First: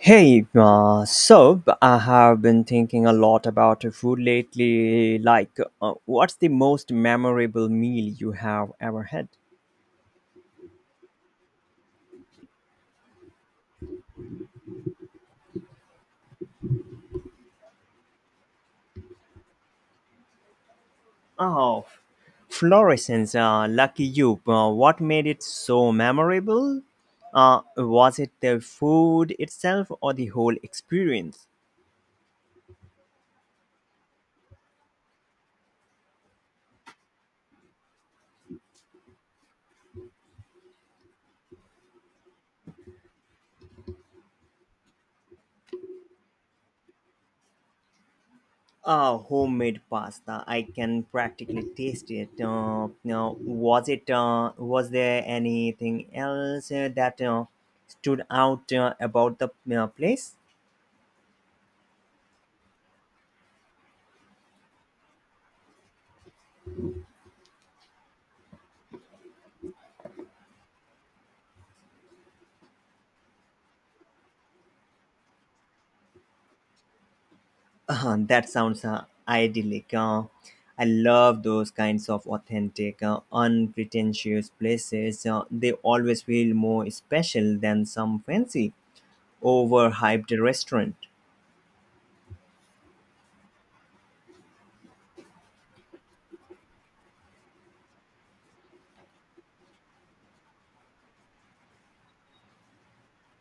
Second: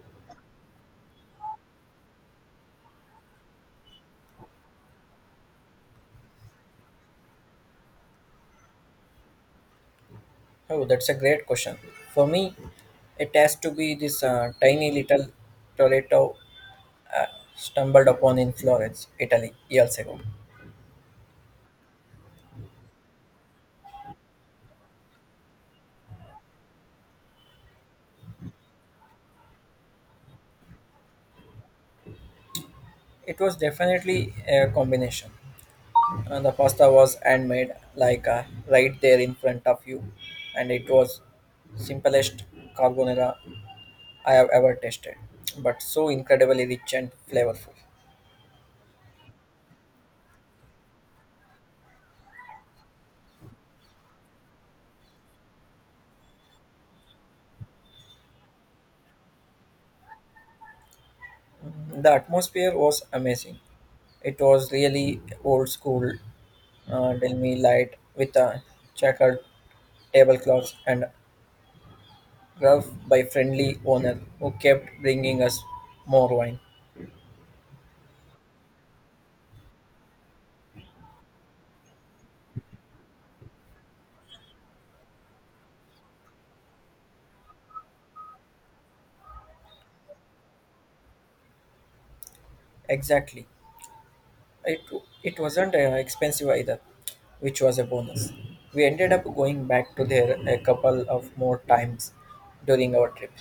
Hey, so I have been thinking a lot about food lately. Like, what's the most memorable meal you have ever had? Oh, that's a great question. For me, it has to be this tiny little Toretto uh, stumbled upon in Florence, Italy, years ago. Oh, Florissants, lucky you. What made it so memorable? Was it the food itself or the whole experience? It was definitely a combination. The pasta was handmade, like right there in front of you, and it was simplest carbonara I have ever tasted, but so incredibly rich and flavorful. Homemade pasta. I can practically taste it. Now, was it? Was there anything else that stood out about the place? The atmosphere was amazing. It was really old school Delmi light with a checkered tablecloth and rough by friendly owner who kept bringing us more wine. That sounds idyllic. I love those kinds of authentic, unpretentious places. They always feel more special than some fancy, overhyped restaurant. Exactly. It, it wasn't expensive either, which was a bonus. We ended up going back to there a couple of more times during our trip.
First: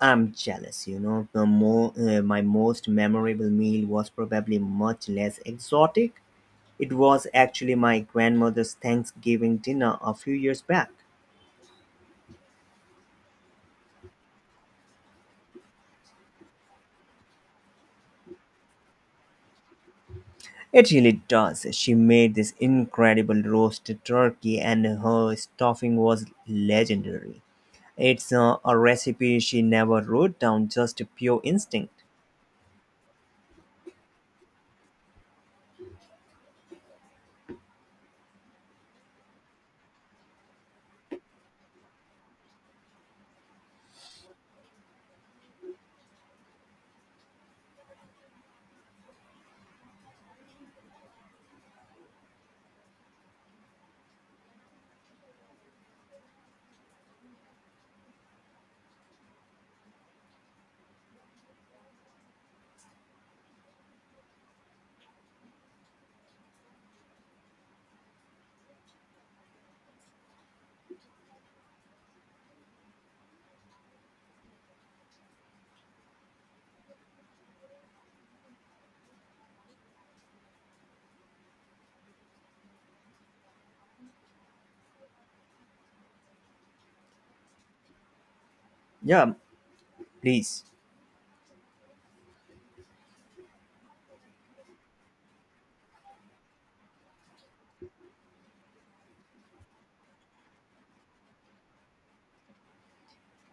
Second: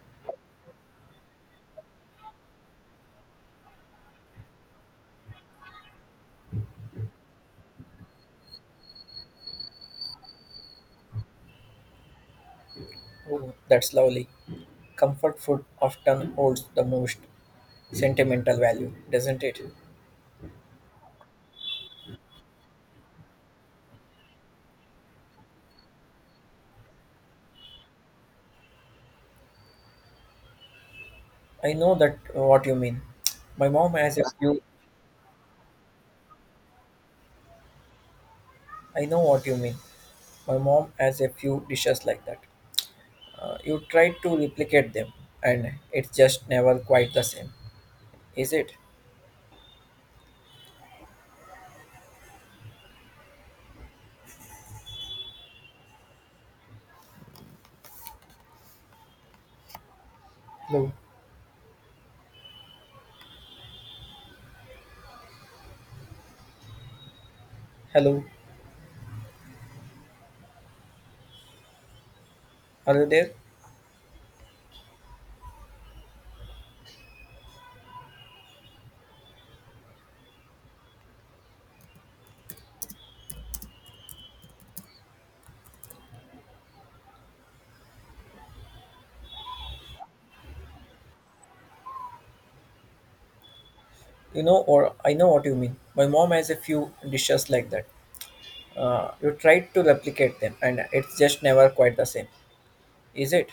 I'm jealous, My most memorable meal was probably much less exotic. It was actually my grandmother's Thanksgiving dinner a few years back. Oh, that's lovely. Comfort food often holds the most sentimental value, doesn't it? It really does. She made this incredible roasted turkey, and her stuffing was legendary. It's a recipe she never wrote down, just a pure I know instinct. that what you mean. My mom has a few. I know what you mean. My mom has a few dishes like that. You try to replicate them, and it's just never quite the same, is it? Hello, hello, are you there? Yeah, please. You know, or I know what you mean. My mom has a few dishes like that. You try to replicate them, and it's just never quite the same, is it?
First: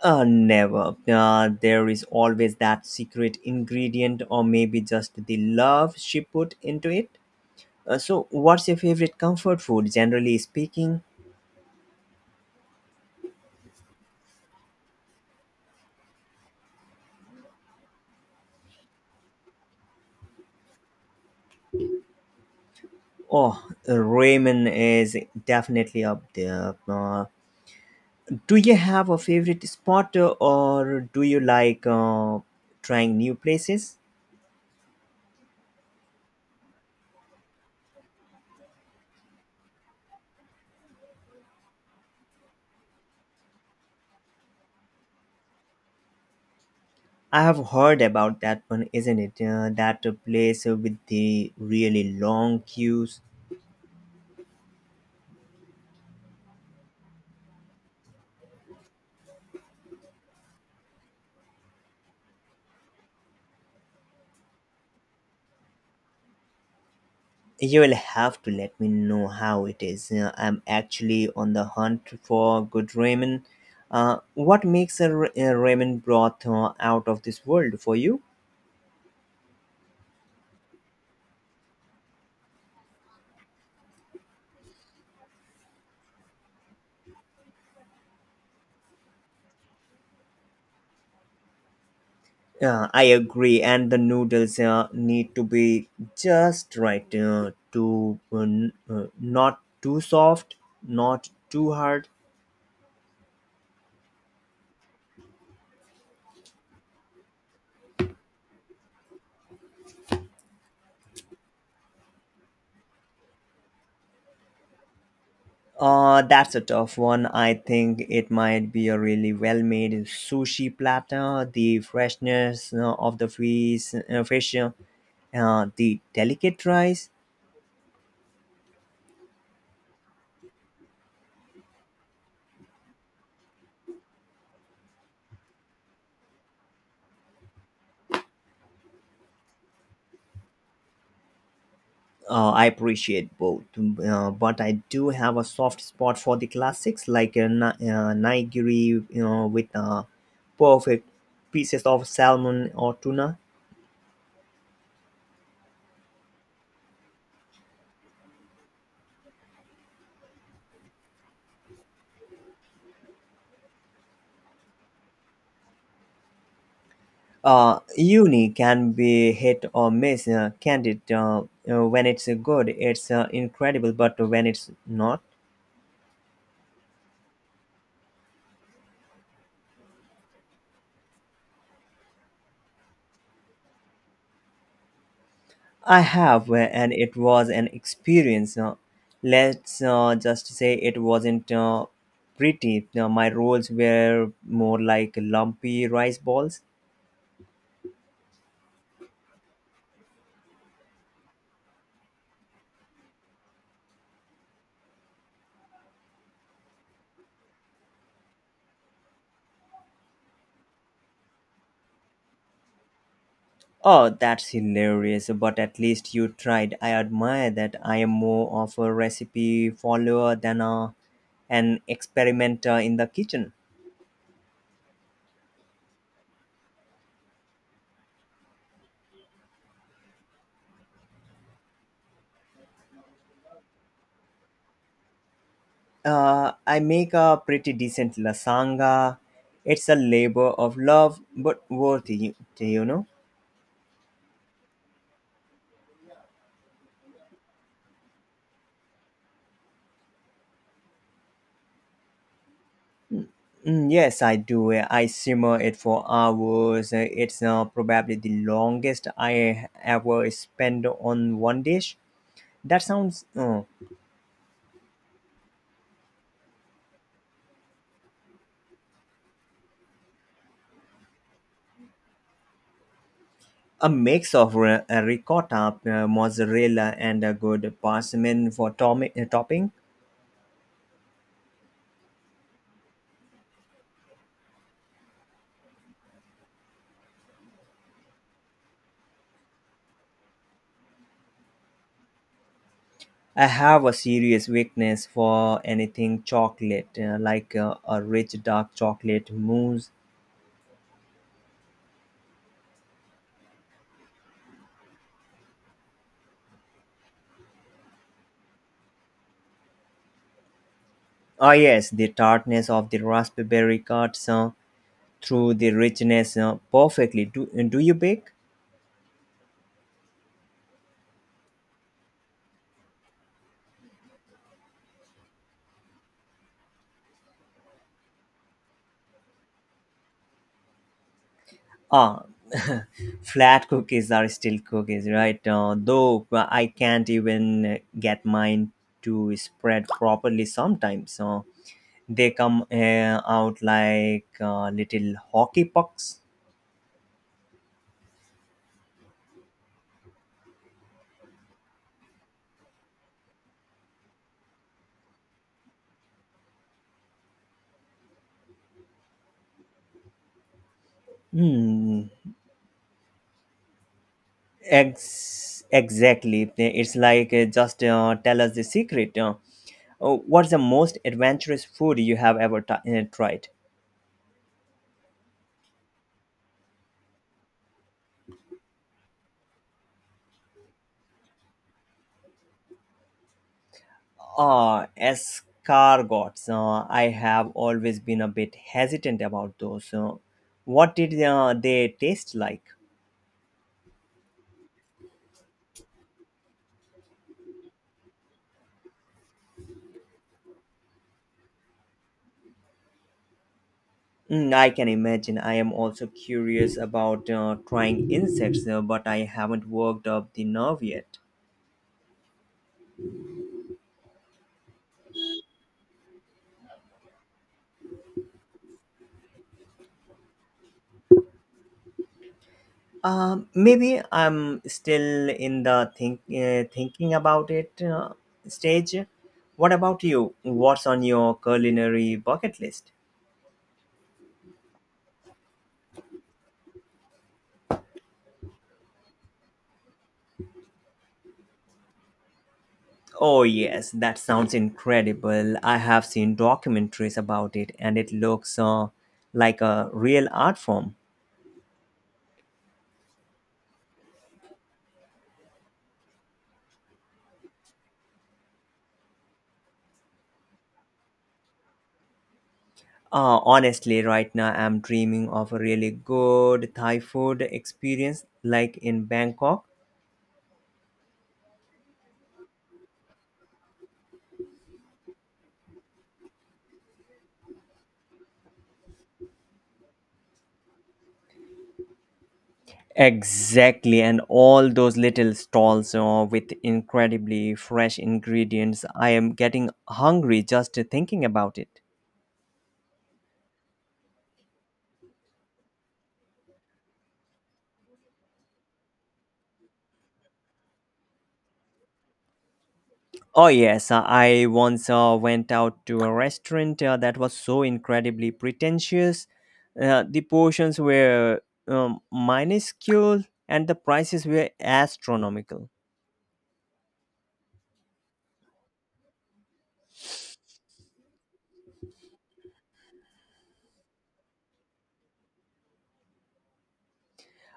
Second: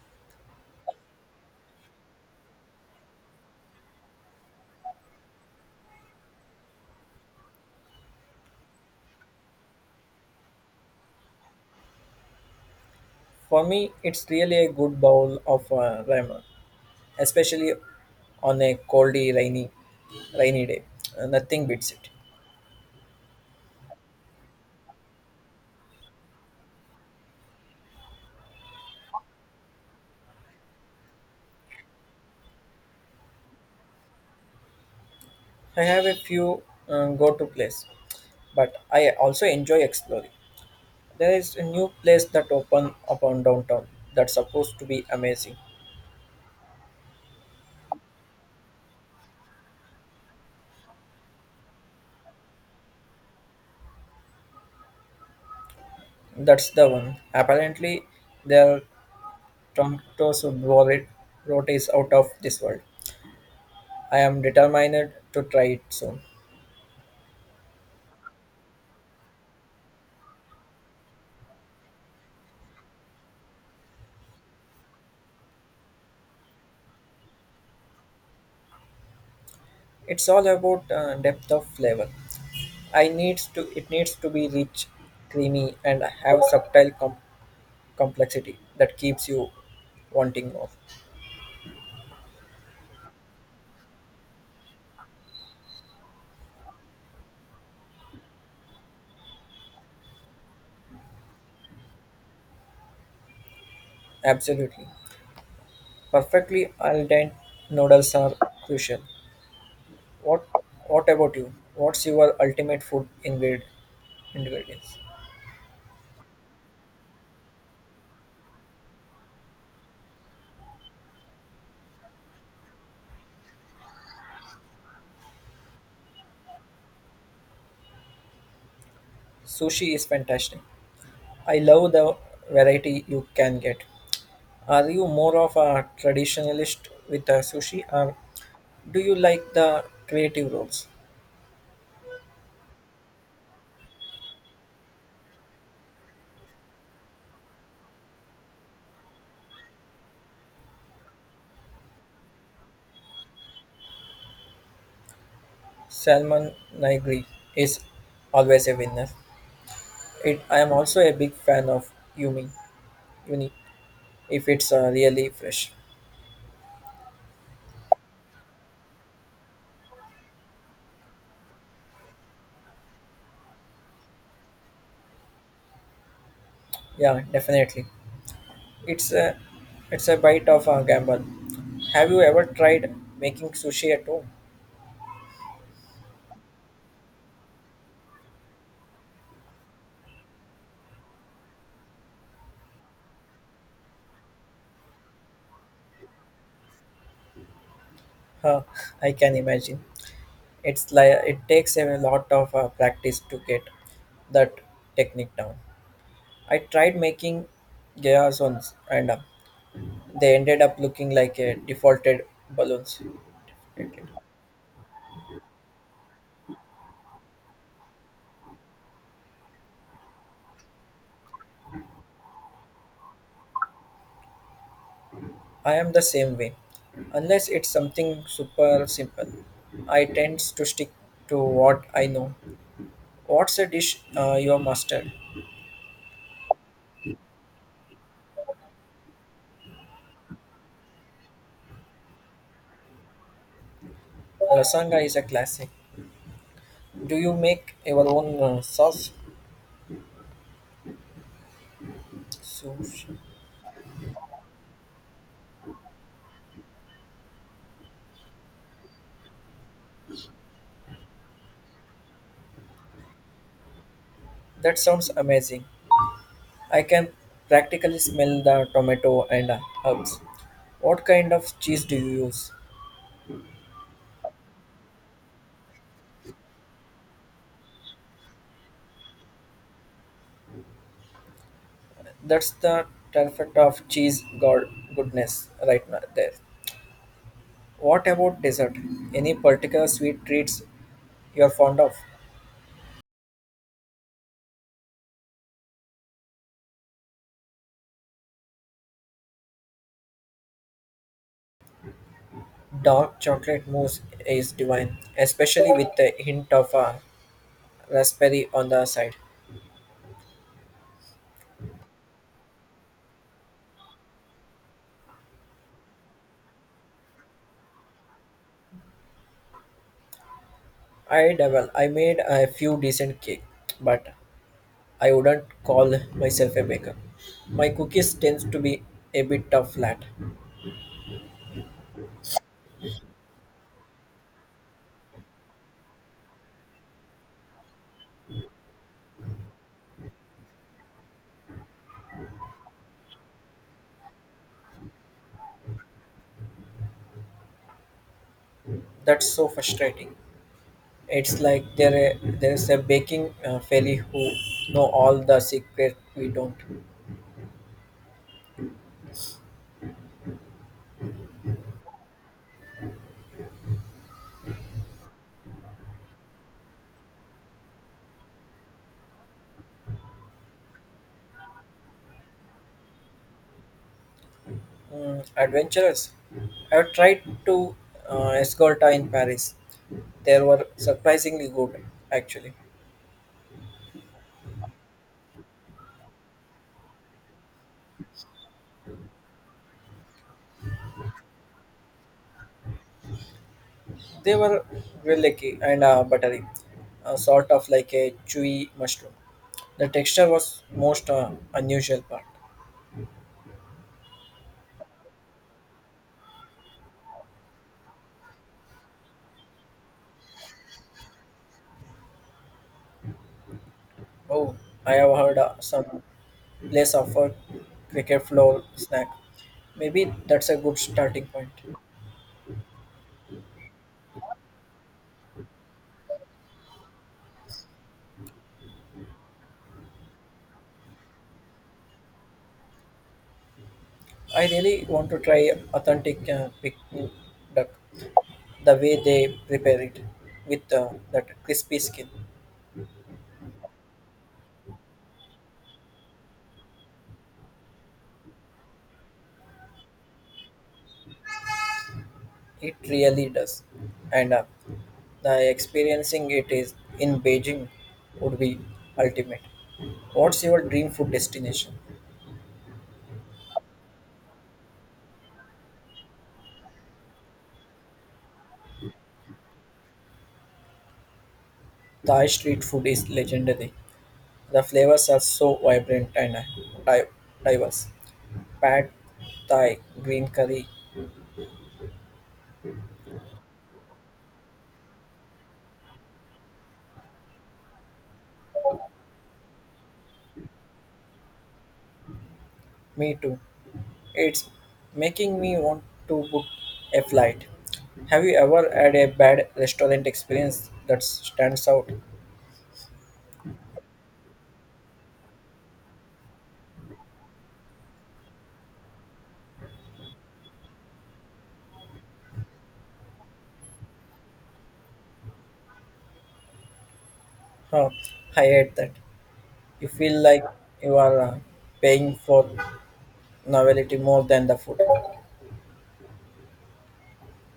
Never. There is always that secret ingredient, or maybe just the love she put into it. So, what's your favorite comfort food, generally speaking? For me, it's really a good bowl of ramen, especially on a coldy, rainy day. Nothing beats it. Oh, ramen is definitely up there. Do you have a favorite spot, or do you like trying new places? I have a few go to place, but I also enjoy exploring. There is a new place that opened upon downtown that's supposed to be amazing. I have heard about that one, isn't it? That place with the really long queues. That's the one. Apparently, their Toronto's wallet road is out of this world. I am determined to try it soon. You will have to let me know how it is. I'm actually on the hunt for good ramen. What makes a ramen broth out of this world for you? It's all about depth of flavor. I needs to it needs to be rich, creamy, and have subtle complexity that keeps you wanting more. I agree, and the noodles need to be just right, not too soft, not too hard. Absolutely. Perfectly al dente noodles are crucial. What What about you? What's your ultimate food ingredients? That's a tough one. I think it might be a really well made sushi platter. The freshness of the fish, fish the delicate rice. Sushi is fantastic. I love the variety you can get. Are you more of a traditionalist with a sushi, or do you like the creative rolls? I appreciate both, but I do have a soft spot for the classics like a ni- nigiri, you know, with perfect pieces of salmon or tuna. Salmon nigiri is always a winner. It, I am also a big fan of uni, if it's really fresh. Uni can be hit or miss. Candid, when it's good, it's incredible, but when it's not. Yeah, definitely. It's a it's a bite of a gamble. Have you ever tried making sushi at home? I have, and it was an experience. Let's just say it wasn't pretty. My rolls were more like lumpy rice balls. Huh, I can imagine. It's like it takes a lot of practice to get that technique down. I tried making gyros once, and they ended up looking like a defaulted balloons. Oh, that's hilarious, but at least you tried. I admire that. I am more of a recipe follower than an experimenter in the kitchen. I am the same way. Unless it's something super simple, I tend to stick to what I know. What's a dish you are mastered? I make a pretty decent lasagna. It's a labor of love, but worthy, Lasanga is a classic. Do you make your own sauce? Sushi. Mm, yes, I do. I simmer it for hours. It's probably the longest I ever spend on one dish. That sounds That sounds amazing. I can practically smell the tomato and herbs. What kind of cheese do you use? a mix of ricotta, mozzarella, and a good parmesan for topping. That's the perfect of cheese god goodness right now there. What about dessert? Any particular sweet treats you're fond of? I have a serious weakness for anything chocolate, like a rich dark chocolate mousse. Dark chocolate mousse is divine, especially with a hint of raspberry on the side. Ah, yes, the tartness of the raspberry cuts through the richness perfectly. Do you bake? I dabble. I made a few decent cake, but I wouldn't call myself a baker. My cookies tends to be a bit of flat. Ah, flat cookies are still cookies, right? Though I can't even get mine to spread properly sometimes. They come out like little hockey pucks. That's so frustrating. It's like there's a baking fairy who know all the secret we don't. Hmm. Exactly. It's like just tell us the secret. Oh, what's the most adventurous food you have ever tried? Mm, adventurous. I've tried to Escolta in Paris. They were surprisingly good, actually. Escargots. I have always been a bit hesitant about those. What did they taste like? They were really and buttery, sort of like a chewy mushroom. The texture was most unusual part. Mm, I can imagine. I am also curious about trying insects, but I haven't worked up the nerve yet. Oh, I have heard some place offer cricket floor snack. Maybe that's a good starting point. Maybe I'm still in the thinking about it stage. What about you? What's on your culinary bucket list? I really want to try authentic pig duck, the way they prepare it with that crispy skin. Oh, yes, that sounds incredible. I have seen documentaries about it and it looks like a real art form. It really does. And the experiencing it is in Beijing would be ultimate. What's your dream food destination? Honestly, right now I'm dreaming of a really good Thai food experience like in Bangkok. Thai street food is legendary. The flavors are so vibrant and di- diverse. Pad Thai, green curry, Exactly, and all those little stalls with incredibly fresh ingredients. I am getting hungry just thinking about it. me too. It's making me want to book a flight. Have you ever had a bad restaurant experience that stands out? Oh, yes, I once went out to a restaurant that was so incredibly pretentious. The portions were minuscule and the prices were astronomical. Huh, I hate that. You feel like you are paying for novelty more than the food.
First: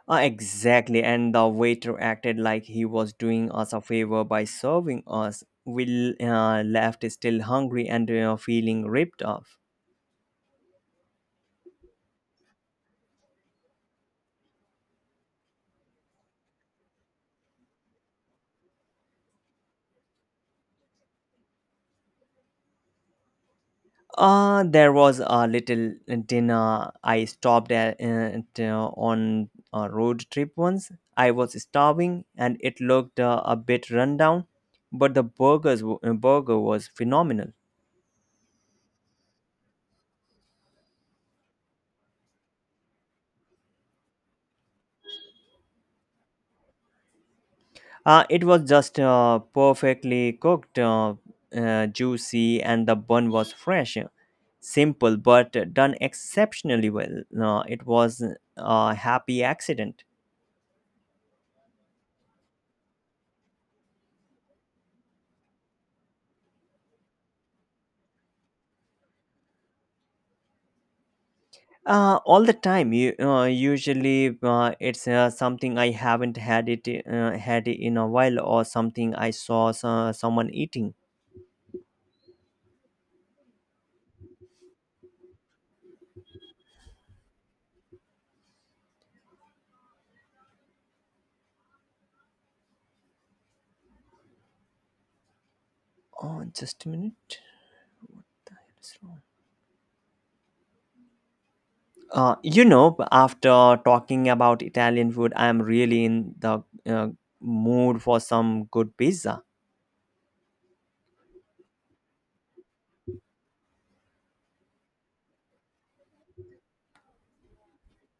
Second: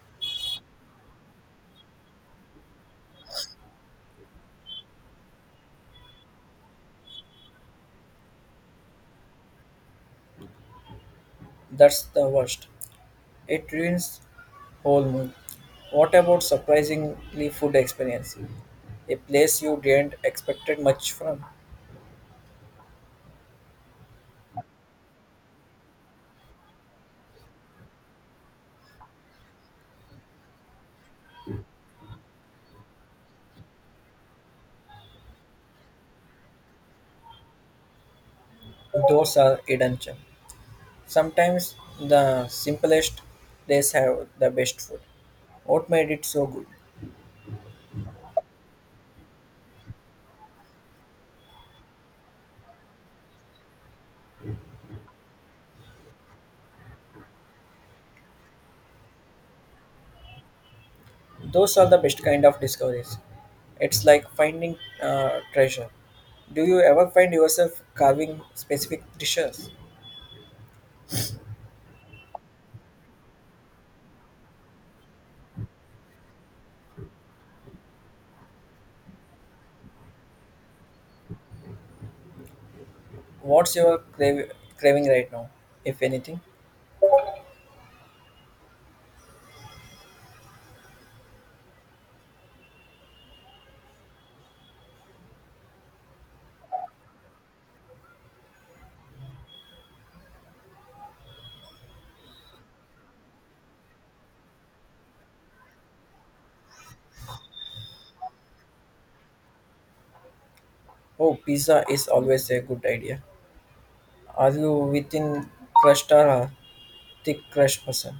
Exactly, and the waiter acted like he was doing us a favor by serving us. We left still hungry and feeling ripped off. That's the worst. It ruins whole mood. What about surprisingly food experience? A place you didn't expect much from. There was a little dinner I stopped at, on a road trip once. I was starving and it looked a bit rundown, but the burger was phenomenal. Those are redemption. Sometimes the simplest places have the best food. What made it so good? It was just perfectly cooked, juicy, and the bun was fresh. Simple, but done exceptionally well. It was a happy accident. Those are the best kind of discoveries. It's like finding treasure. Do you ever find yourself carving specific dishes? All the time. You usually it's something I haven't had it in a while, or something I saw someone eating. What's your craving right now, if anything? Oh, just a minute. What the hell is wrong? After talking about Italian food, I am really in the mood for some good pizza. Oh, pizza is always a good idea. Are you within crust or a thick crust person?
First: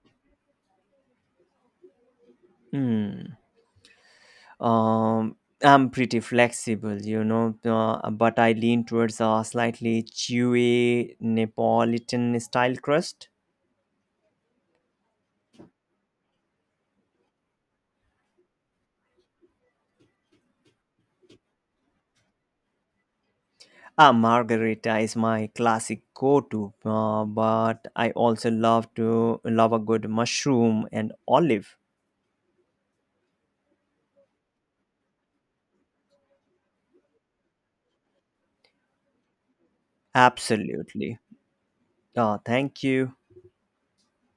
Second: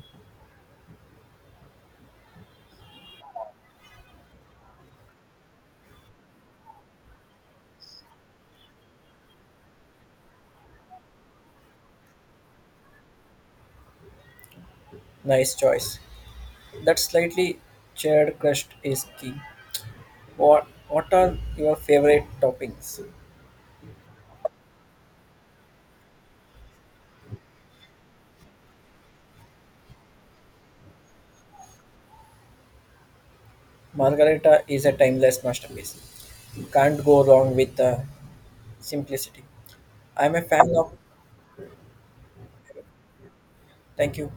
Hmm. Um, I'm pretty flexible, you know, but I lean towards a slightly chewy Neapolitan style crust. Nice choice. That slightly charred crust is key. What are your favorite toppings? A margarita is my classic go-to, but I also love a good mushroom and olive. Margarita is a timeless masterpiece. Can't go wrong with the simplicity. I'm a fan of. Absolutely. Thank you. Thank you.